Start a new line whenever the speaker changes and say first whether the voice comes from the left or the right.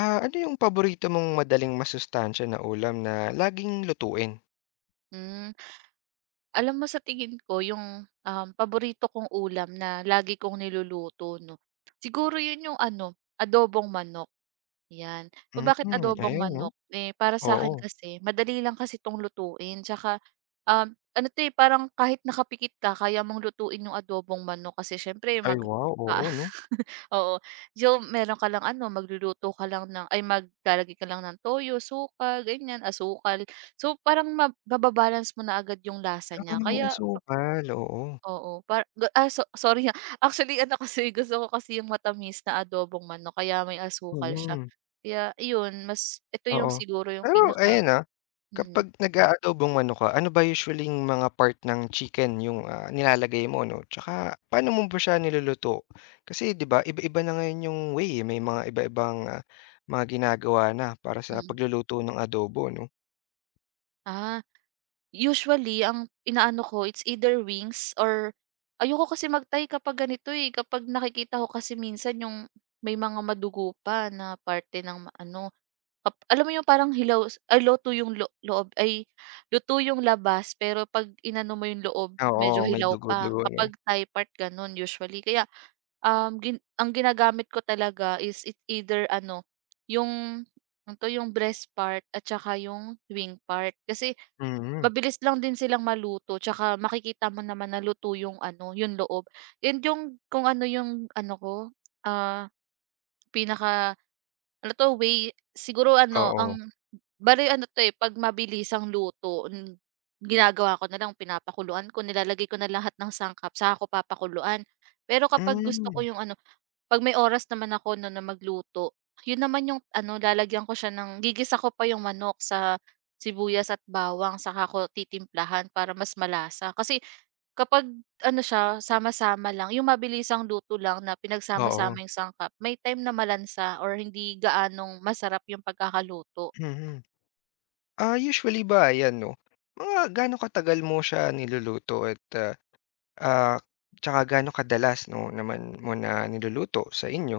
left: Ah, ano yung paborito mong madaling masustansiya na ulam na laging lutuin?
right: Hmm. Alam mo sa tingin ko yung, paborito kong ulam na lagi kong niluluto 'no, siguro yun yung ano, adobong manok. Yan. Kung bakit
left: Mm,
right: adobong
left: ayan 'no,
right: manok, eh, para sa akin
left: oo.
right: kasi madali lang kasi 'tong lutuin tsaka, ano 'to, eh, parang kahit nakapikit ka kaya mong lutuin yung adobong manok kasi siyempre
left: Ay wow, oo
right: ah,
left: 'no.
right: oo. So, meron ka lang ano, magluluto ka lang ng ay maglalagay ka lang ng toyo, suka, ganyan, asukal. So, parang mababalance mo na agad yung lasa
left: Ah,
right: niya
left: may
right: kaya
left: asukal, oo.
right: oo, so sorry, ha. Actually ano kasi, gusto ko kasi yung matamis na adobong manok kaya may asukal siya.
left: Mm,
right: Kaya iyon, mas ito yung
left: oo.
right: siguro yung
left: Pero
right: pinaka
left: ayan,
right: mm,
left: kapag nag-aadobong ano ka, ano ba usually-ing mga part ng chicken yung, nilalagay mo 'no? Tsaka paano mo ba siya niluluto? Kasi 'di ba iba-iba na ngayon yung way, eh, may mga iba-ibang, mga ginagawa na para sa
right: mm.
left: pagluluto ng adobo 'no?
right: Ah. Usually ang inaano ko it's either wings or ayoko kasi magtay kapag ganito, eh, kapag nakikita ko kasi minsan yung may mga madugo pa na parte ng ano, alam mo yung parang hilaw s- ay luto yung loob luto yung labas pero 'pag inano mo yung loob
left: Oo,
right: medyo
left: may
right: hilaw pa.
left: dugo-dugo 'no,
right: Kapag Thai part gano'n usually kaya Um, gin ang ginagamit ko talaga is it either ano, yung ano 'to, yung breast part at saka yung wing part. Kasi
left: mm.
right: mabilis lang din silang maluto tsaka makikita mo naman na luto yung ano, yung loob. And yung kung ano yung ano ko, ah, pinaka ano 'to, way siguro ano,
left: Oo.
right: ang bale ano 'to, eh, 'pag mabilis ang luto, ginagawa ko na lang pinapakuluan ko, nilalagay ko na lahat ng sangkap sa ako papakuluan. Pero kapag gusto ko
left: Hmm,
right: yung ano 'pag may oras naman ako 'no, na magluto, yun naman yung ano lalagyan ko siya ng gigisa ko pa yung manok sa sibuyas at bawang saka ko titimplahan para mas malasa. Kasi kapag ano siya sama-sama lang, yung mabilisang luto lang na
left: oo,
right: pinagsama-sama yung sangkap, may time na malansa or hindi gaanong masarap yung pagkakaluto.
left: mm. Ah, usually ba ayan 'no, mga gaano katagal mo siya niluluto at, ah, tsaka gaano kadalas 'no naman mo na niluluto sa inyo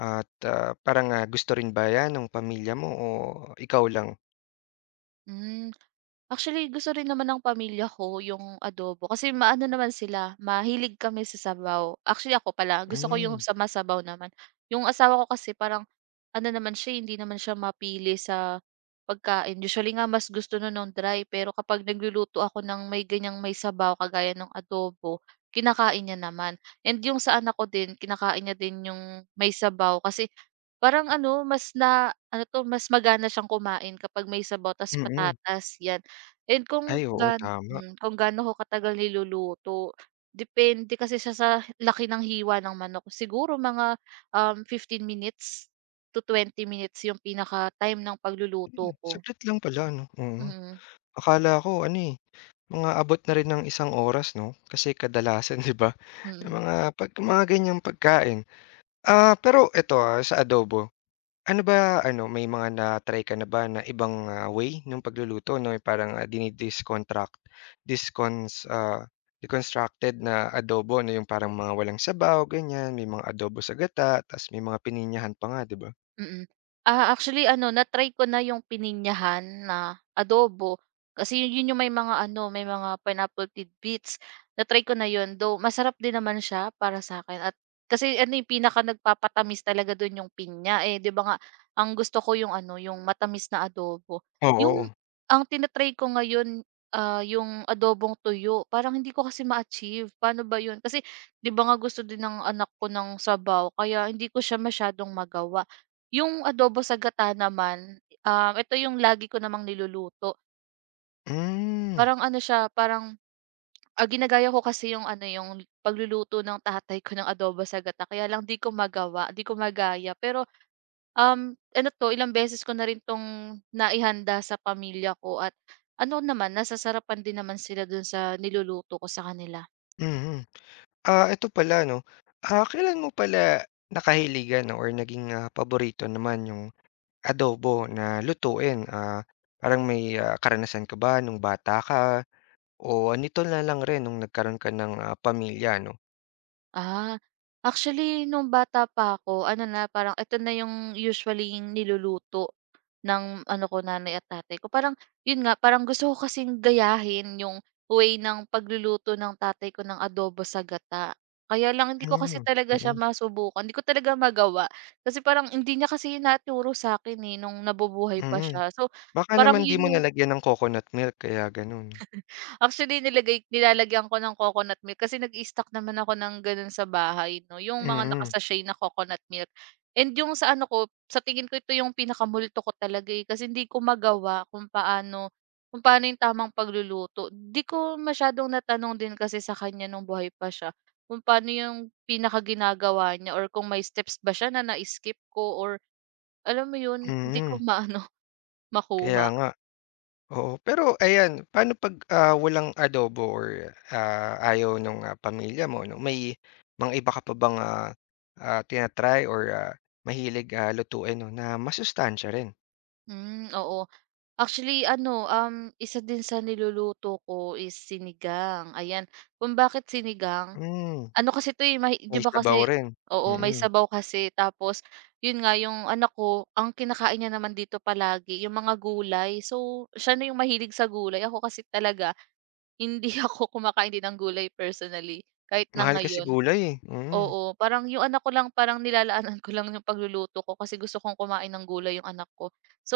left: at, parang, gusto rin ba 'yan nung pamilya mo o ikaw lang?
right: Hmm. Actually, gusto rin naman ng pamilya ko yung adobo kasi maano naman sila, mahilig kami sa sabaw. Actually, ako pala, gusto ko yung
left: Hmm,
right: sa masabaw naman. Yung asawa ko kasi parang ano naman siya, eh, hindi naman siya mapili sa pagkain. Usually nga, mas gusto nun ng dry. Pero kapag nagluluto ako ng may ganyang may sabaw, kagaya ng adobo, kinakain niya naman. And yung sa anak ko din, kinakain niya din yung may sabaw. Kasi parang ano, mas na ano 'to, mas magana siyang kumain kapag may sabaw tas
left: mm.
right: patatas, 'yan. And
left: Ay oo, tama.
right: kung gaano ko katagal niluluto, depende kasi siya sa laki ng hiwa ng manok. Siguro mga, 15 minutes to 20 minutes 'yung pinaka-time ng pagluluto ko.
left: Saglit lang pala 'no, mm.
right: Mm,
left: Akala ko ano, eh, mga abot na rin ng isang oras 'no, kasi kadalasan 'di ba, yung
right: mm.
left: mga pag mga ganyang pagkain. Pero eto, sa adobo, ano ba ano, may mga na-try ka na ba na ibang, way ng pagluluto 'no, yung parang, discons ah, deconstructed na adobo 'no, yung parang mga walang sabaw ganyan, may mga adobo sa gata ta's may mga pininyahan pa nga 'di ba?
right: Mm. Actually ano, na-try ko na yung pininyahan na adobo, kasi yun yun yung may mga ano, may mga pineapple tidbits. Na-try ko na yun, though masarap din naman siya para sa akin at kasi ano yung pinaka nagpapatamis talaga dun yung pinya, eh, 'di ba nga ang gusto ko yung ano, yung matamis na adobo. Yung
left: Oo,
right: ang tina ko ngayon, yung adobong tuyo, parang hindi ko kasi ma-achieve, paano ba yun? Kasi 'di ba nga gusto din ng anak ko ng sabaw, kaya hindi ko siya masyadong magawa. Yung adobo sa gata naman, ito yung lagi ko namang niluluto.
left: hmm,
right: Parang ano siya, parang, ginagaya ko kasi yung ano, yung pagluluto ng tatay ko ng adobo sa gata kaya lang 'di ko magawa, 'di ko magaya. Pero, ano 'to, ilang beses ko na rin 'tong naihanda sa pamilya ko at ano naman, nasasarapan din naman sila dun sa niluluto ko sa kanila.
left: mhm. Eto pala 'no, kailan mo pala nakahiligan 'no or naging, paborito naman yung adobo na lutuin, parang may, karanasan ka ba nung bata ka o nito na lang rin nung nagkaroon ka ng, pamilya 'no?
right: Ah, actually nung bata pa ako ano na, parang ito na yung usually yung niluluto ng ano ko, nanay at tatay ko. Parang yun nga, parang gusto ko kasing gayahin yung way ng pagluluto ng tatay ko ng adobo sa gata. Kaya lang hindi ko kasi
left: Hmm,
right: talaga siya
left: mm,
right: masubukan, hindi ko talaga magawa. Kasi parang hindi niya kasi naturo sa akin eh, nung nabubuhay pa
left: mm.
right: siya. So,
left: Baka
right: parang
left: naman di
right: yun
left: mo
right: yung
left: nalagyan ng coconut milk kaya gano'n.
right: actually, nilalagyan ko ng coconut milk kasi nag stock naman ako ng gano'n sa bahay 'no, yung mga naka
left: Mm,
right: na coconut milk. And yung sa ano ko, sa tingin ko ito yung pinakamulto ko talaga, eh, kasi hindi ko magawa kung paano yung tamang pagluluto. Hindi ko masyadong natanong din kasi sa kanya nung buhay pa siya, kung paano yung pinakaginagawa niya or kung may steps ba siya na na-skip ko or alam mo yun, hindi ko
left: mm.
right: maano,
left: Kaya
right: makuha.
left: nga, oo. Pero ayan, paano 'pag, walang adobo or, ayaw nung, pamilya mo 'no, may mga iba ka pa bang, tina or, mahilig, lutuin 'no na masustansya rin?
right: Hmm, oo. Actually ano, isa din sa niluluto ko is sinigang, ayan. Kung bakit sinigang,
left: Hmm.
right: ano kasi 'to, eh, may 'di
left: May
right: ba kasi
left: sabaw rin,
right: oo, may
left: mm.
right: sabaw kasi tapos 'yun nga, yung anak ko, ang kinakain niya naman dito palagi yung mga gulay. So, siya na yung mahilig sa gulay, ako kasi talaga hindi ako kumakain din ng gulay personally, kahit na
left: Mahal kasi
right: ngayon.
left: gulay, eh, mm,
right: Oo, parang yung anak ko lang, parang nilalaanan ko lang yung pagluluto ko kasi gusto kong kumain ng gulay yung anak ko. So,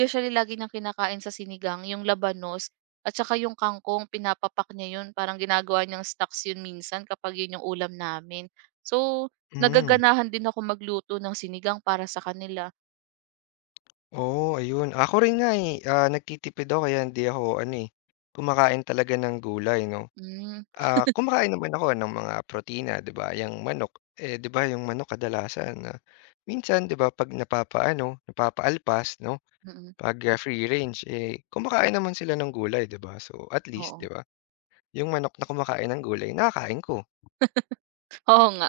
right: usually lagi niyang kinakain sa sinigang yung labanos at saka yung kangkong pinapapak niya yun, parang ginagawa niyang stocks yun minsan kapag yun yung ulam namin. So,
left: mm.
right: nagaganahan din ako magluto ng sinigang para sa kanila.
left: Oo, ayun. Ako rin nga, eh, nagtitipid ako kaya hindi ako ano, eh, kumakain talaga ng gulay 'no.
right: Hmm,
left: Kumakain naman ako ng mga protina 'di ba, yang manok, eh, 'di ba yung manok kadalasan, minsan 'di ba 'pag napapaano, napapaalpas 'no,
right: mm.
left: 'pag, free range, eh, kumakain naman sila ng gulay 'di ba. So, at least
right: Oo.
left: 'di ba, yung manok na kumakain ng gulay nakakain ko.
right: Oo nga,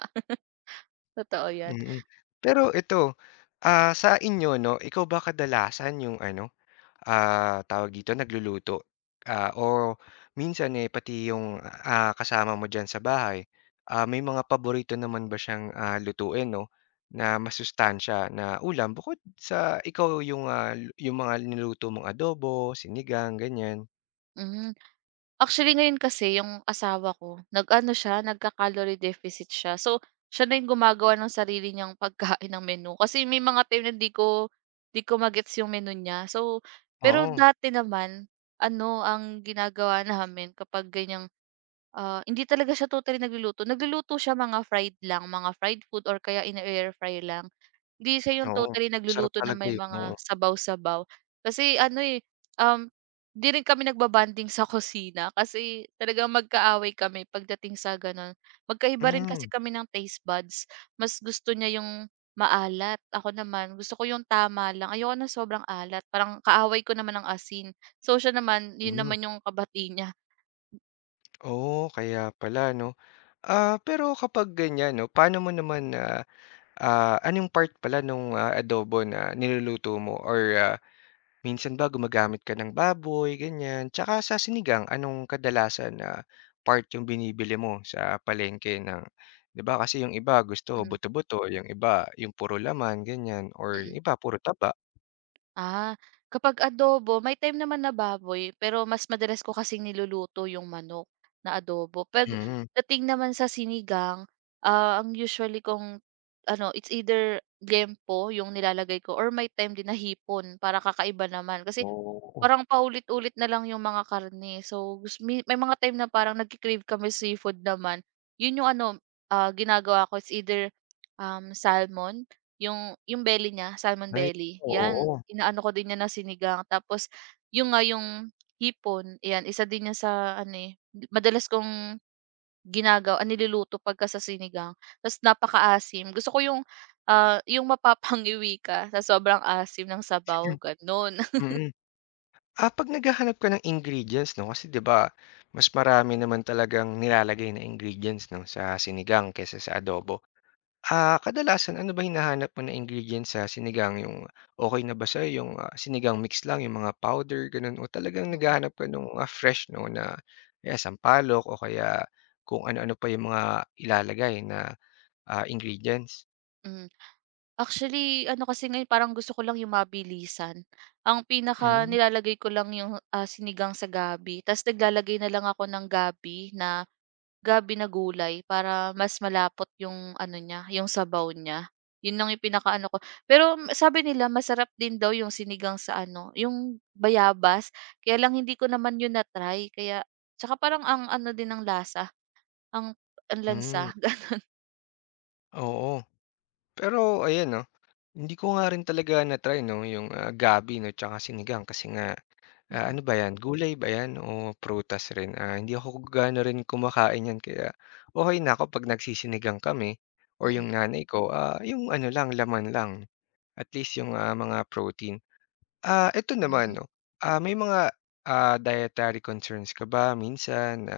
right: totoo yan.
left: Mm. Pero ito, sa inyo 'no, ikaw ba kadalasan yung ano, tawag dito, nagluluto? O minsan, eh, pati yung, kasama mo diyan sa bahay, may mga paborito naman ba siyang, lutuin 'no, na masustansya na ulam bukod sa ikaw yung, yung mga niluto mong adobo, sinigang, ganyan?
right: Hmm. Actually ngayon kasi yung asawa ko nag-ano siya, nagka-calorie deficit siya. So, siya na yung gumagawa ng sarili niyang pagkain ng menu kasi may mga time na 'di ko ma yung menu niya. So, pero
left: Oo,
right: dati naman ano ang ginagawa namin kapag ganiyang, hindi talaga siya totally nagluluto. Nagluluto siya mga fried lang, mga fried food or kaya in air fry lang. Hindi siya yung
left: oo.
right: totally
left: Masarap
right: nagluluto na
left: talaga
right: may
left: yun,
right: mga
left: oo.
right: sabaw-sabaw. Kasi ano, eh, um, 'di rin kami nagba sa kusina kasi talagang magkaaway kami pagdating sa gano'n. Magkaiba rin kasi
left: Hmm,
right: kami ng taste buds. Mas gusto niya yung maalat, ako naman gusto ko yung tama lang, ayoko na sobrang alat. Parang kaaway ko naman ang asin. So siya naman, 'yun
left: mm.
right: naman yung kabati niya.
left: Oo, kaya pala 'no. Pero kapag ganyan 'no, paano mo naman na, anong part pala nung, adobo na niluluto mo or, minsan ba gumagamit ka ng baboy, ganyan? Tsaka sa sinigang, anong kadalasan na part yung binibili mo sa palengke ng 'di ba kasi yung iba gusto
right: Hmm,
left: buto-buto, yung iba yung puro laman, ganyan or yung
right: mm.
left: iba puro taba.
right: Ah, kapag adobo, may time naman na baboy, pero mas madalas ko kasing niluluto yung manok na adobo.
left: Mm.
right: Pagdating naman sa sinigang, ang usually kong ano, it's either liempo yung nilalagay ko or may time din na hipon para kakaiba naman. Kasi
left: Oo,
right: parang paulit-ulit na lang yung mga karne. So, gus mi may mga time na parang nagke-crave kami seafood naman. Yun yung ano, ginagawa ko is either, salmon, yung belly niya, salmon
left: ay
right: belly,
left: oo,
right: 'yan.
left: oo.
right: Inaano ko din 'yan na sinigang. Tapos yung nga yung hipon, 'yan, isa din 'yan sa ano, eh, madalas kong ginagawa niluluto pagka sa sinigang. Ta's napakaasim. Gusto ko yung, yung mapapangiwi ka sa sobrang asim ng sabaw, gano'n.
left: Mm. 'Pag naghahanap ka ng ingredients 'no, kasi 'di ba mas marami naman talagang nilalagay na ingredients 'no, sa sinigang kaysa sa adobo. Kadalasan ano ba hinahanap mo na ingredients sa sinigang, yung okay na ba sa yung, sinigang mix lang, yung mga powder gano'n o talagang naghahanap ka nung, fresh 'no, na kaya sampalok o kaya kung ano-ano pa yung mga ilalagay na, ingredients?
right: Hmm. Actually, ano kasi ngayon parang gusto ko lang yung mabilisan. Ang pinaka
left: Hmm,
right: nilalagay ko lang yung, sinigang sa gabi ta's naglalagay na lang ako ng gabi na gulay para mas malapot yung ano niya, yung sabaw niya. Yun lang yung pinaka ano ko. Pero sabi nila masarap din daw yung sinigang sa ano, yung bayabas. Kaya lang hindi ko naman yun na-try kaya 'tsaka parang ang ano din ng lasa, ang ang
left: hmm,
right: lansa.
left: oo. Pero ayan 'no. Hindi ko nga rin talaga na-try 'no, yung, gabi 'no, tsaka sinigang kasi nga, ano
right: Mm,
left: ba 'yan, gulay ba 'yan o prutas rin? Hindi ako gaano rin kumakain niyan kaya okey na ako 'pag nagsisinigang kami or
right: mm,
left: yung nanay ko, yung ano lang, laman lang, at least yung, mga protein. Eto naman
right: hmm.
left: 'no, may mga, dietary concerns ka ba minsan na,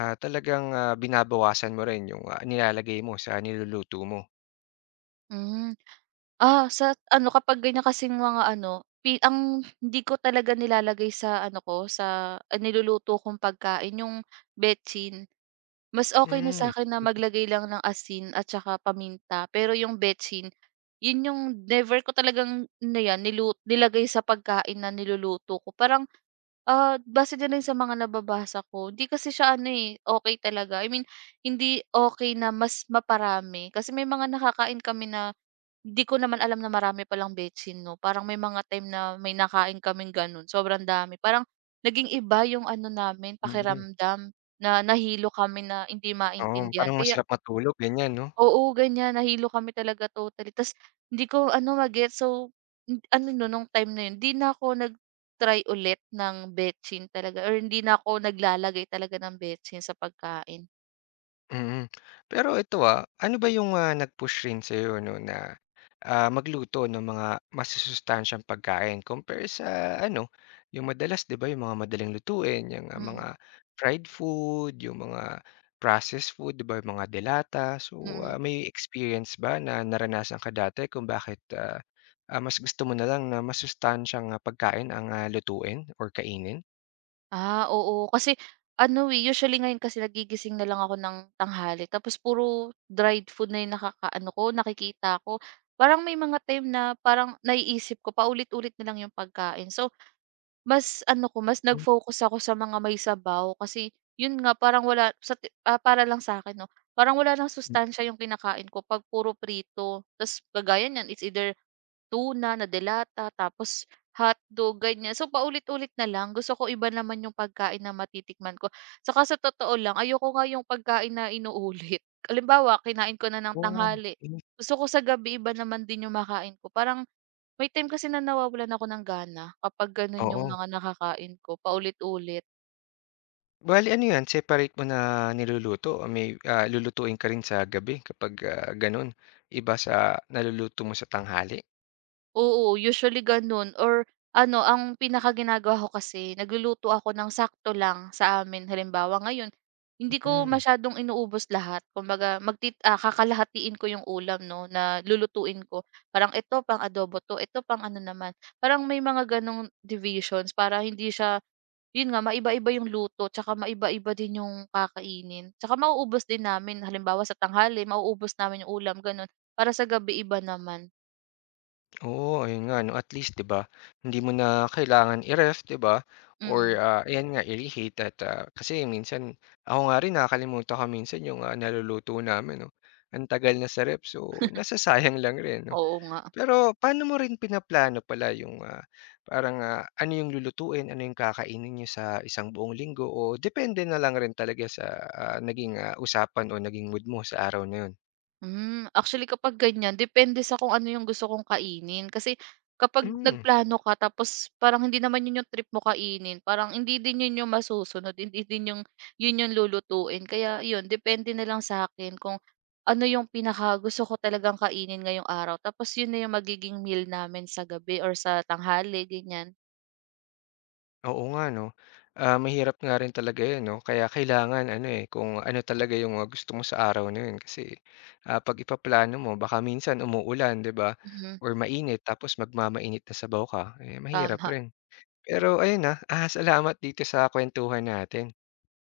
left: talagang, binabawasan mo rin yung, nilalagay mo sa niluluto mo?
right: Hmm. Sa ano kapag ganyan kasing mga ano, ang hindi ko talaga nilalagay sa ano ko, sa, niluluto kong pagkain yung betsin. Mas okay na
left: Hmm,
right: sa akin na maglagay lang ng asin at saka paminta, pero yung betsin, yun yung never ko talagang na yan, nilagay sa pagkain na niluluto ko. Parang, base na lang sa mga nababasa ko, hindi kasi siya ano, eh, okey talaga. I mean, hindi okay na mas maparami kasi may mga nakakain kami na hindi ko naman alam na marami palang betsin 'no, parang may mga time na may nakain kaming gano'n, sobrang dami. Parang naging iba yung ano namin
left: mm.
right: pakiramdam na nahilo kami na hindi
left: Oo,
right: maintindihan
left: parang
right: kaya
left: masarap matulog ganyan 'no?
right: oo, ganyan nahilo kami talaga totally ta's hindi ko ano ma-gets so, ano nun nung time na yun 'di na ako nag-try ulit ng betsin talaga or hindi na ako naglalagay talaga ng betsin sa pagkain.
left: Mm. Pero ito, ano ba yung, nag-push rin sa'yo 'no na, magluto ng mga masusustansyang pagkain compare sa ano, yung madalas 'di ba yung mga madaling lutuin, yang, mga
right: Mm,
left: fried food, yung mga processed food 'di ba, yung mga delata. So,
right: mm.
left: may experience ba na naranasan ka dati kung bakit, mas gusto mo na lang na masustansyang, pagkain ang, lutuin or kainin?
right: Oo. Kasi ano, eh, usually ngayon kasi nagigising na lang ako ng tanghali tapos puro dried food na yung nakakaano ko, nakikita ko. Parang may mga time na parang naiisip ko paulit-ulit na lang yung pagkain. So, mas ano ko, mas
left: Hmm,
right: nag-focus ako sa mga may sabaw kasi yun nga parang wala sa para lang sa akin 'no. Parang wala ng
left: hmm.
right: sustansya yung kinakain ko pag puro prito. Tapos kagaya niyan, it's either tuna na delata, tapos hotdog, ganyan. So, paulit-ulit na lang. Gusto ko iba naman yung pagkain na matitikman ko. Tsaka sa totoo lang, ayoko nga yung pagkain na inuulit. Halimbawa, kinain ko na ng
left: Oh,
right: tanghali.
left: hmm,
right: Gusto ko sa gabi iba naman din yung makain ko. Parang may time kasi na nawawalan ako ng gana kapag ganun yung
left: oo.
right: mga nakakain ko, paulit-ulit.
left: Bale ano 'yan, separate mo na niluluto. May, lulutuin ka rin sa gabi kapag, gano'n. Iba sa naluluto mo sa tanghali.
right: Oo, usually gano'n or ano ang pinakaginagawa ko kasi nagluluto ako ng sakto lang sa amin. Halimbawa ngayon, hindi ko
left: Mm,
right: masyadong inuubos lahat. Kumbaga kakalahatiin ko yung ulam 'no, na lulutuin ko. Parang ito pang adobo 'to, ito pang ano naman. Parang may mga gano'ng divisions para hindi siya yun nga maiba-iba yung luto tsaka maiba-iba din yung kakainin. Tsaka mauubos din namin halimbawa sa tanghali mauubos namin yung ulam gano'n, para sa gabi iba naman.
left: oo, ayun nga 'no, at least 'di ba, hindi mo na kailangan i-ref 'di ba or,
right: Mm,
left: ayan nga i-reheat at, kasi minsan ako nga rin nakakalimutan ko minsan yung, naluluto namin 'no. Ang tagal na sa ref so nasasayang lang rin 'no.
right: oo nga.
left: Pero paano mo rin pinaplano pala yung, parang, ano yung lulutuin, ano yung kakainin niyo sa isang buong linggo o depende na lang rin talaga sa, naging, usapan o naging mood mo sa araw na yun?
right: Hmm, actually kapag ganyan depende sa kung ano yung gusto kong kainin. Kasi kapag
left: Hmm,
right: nagplano ka tapos parang hindi naman yun yung trip mo kainin, parang hindi din yun yung masusunod, hindi din yung yun yung lulutuin. Kaya yun, depende na lang sa akin kung ano yung pinakagusto ko talagang kainin ngayong araw tapos yun na yung magiging meal namin sa gabi or sa tanghali, ganyan.
left: oo nga 'no. Mahirap nga rin talaga yun 'no, kaya kailangan ano, eh, kung ano talaga yung, gusto mo sa araw na yun kasi, 'pag ipaplano mo baka minsan umuulan 'di ba
right: Mhm,
left: or mainit tapos magmamainit na sabaw ka, eh, mahirap
right: tama.
left: rin.
right: Mm,
left: Pero ayun, salamat dito sa kuwentuhan natin.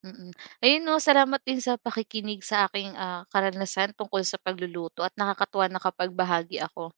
right: mm. Ayun 'no, salamat din sa pakikinig sa aking, karanasan tungkol sa pagluluto at nakakatuwa na kapag bahagi ako.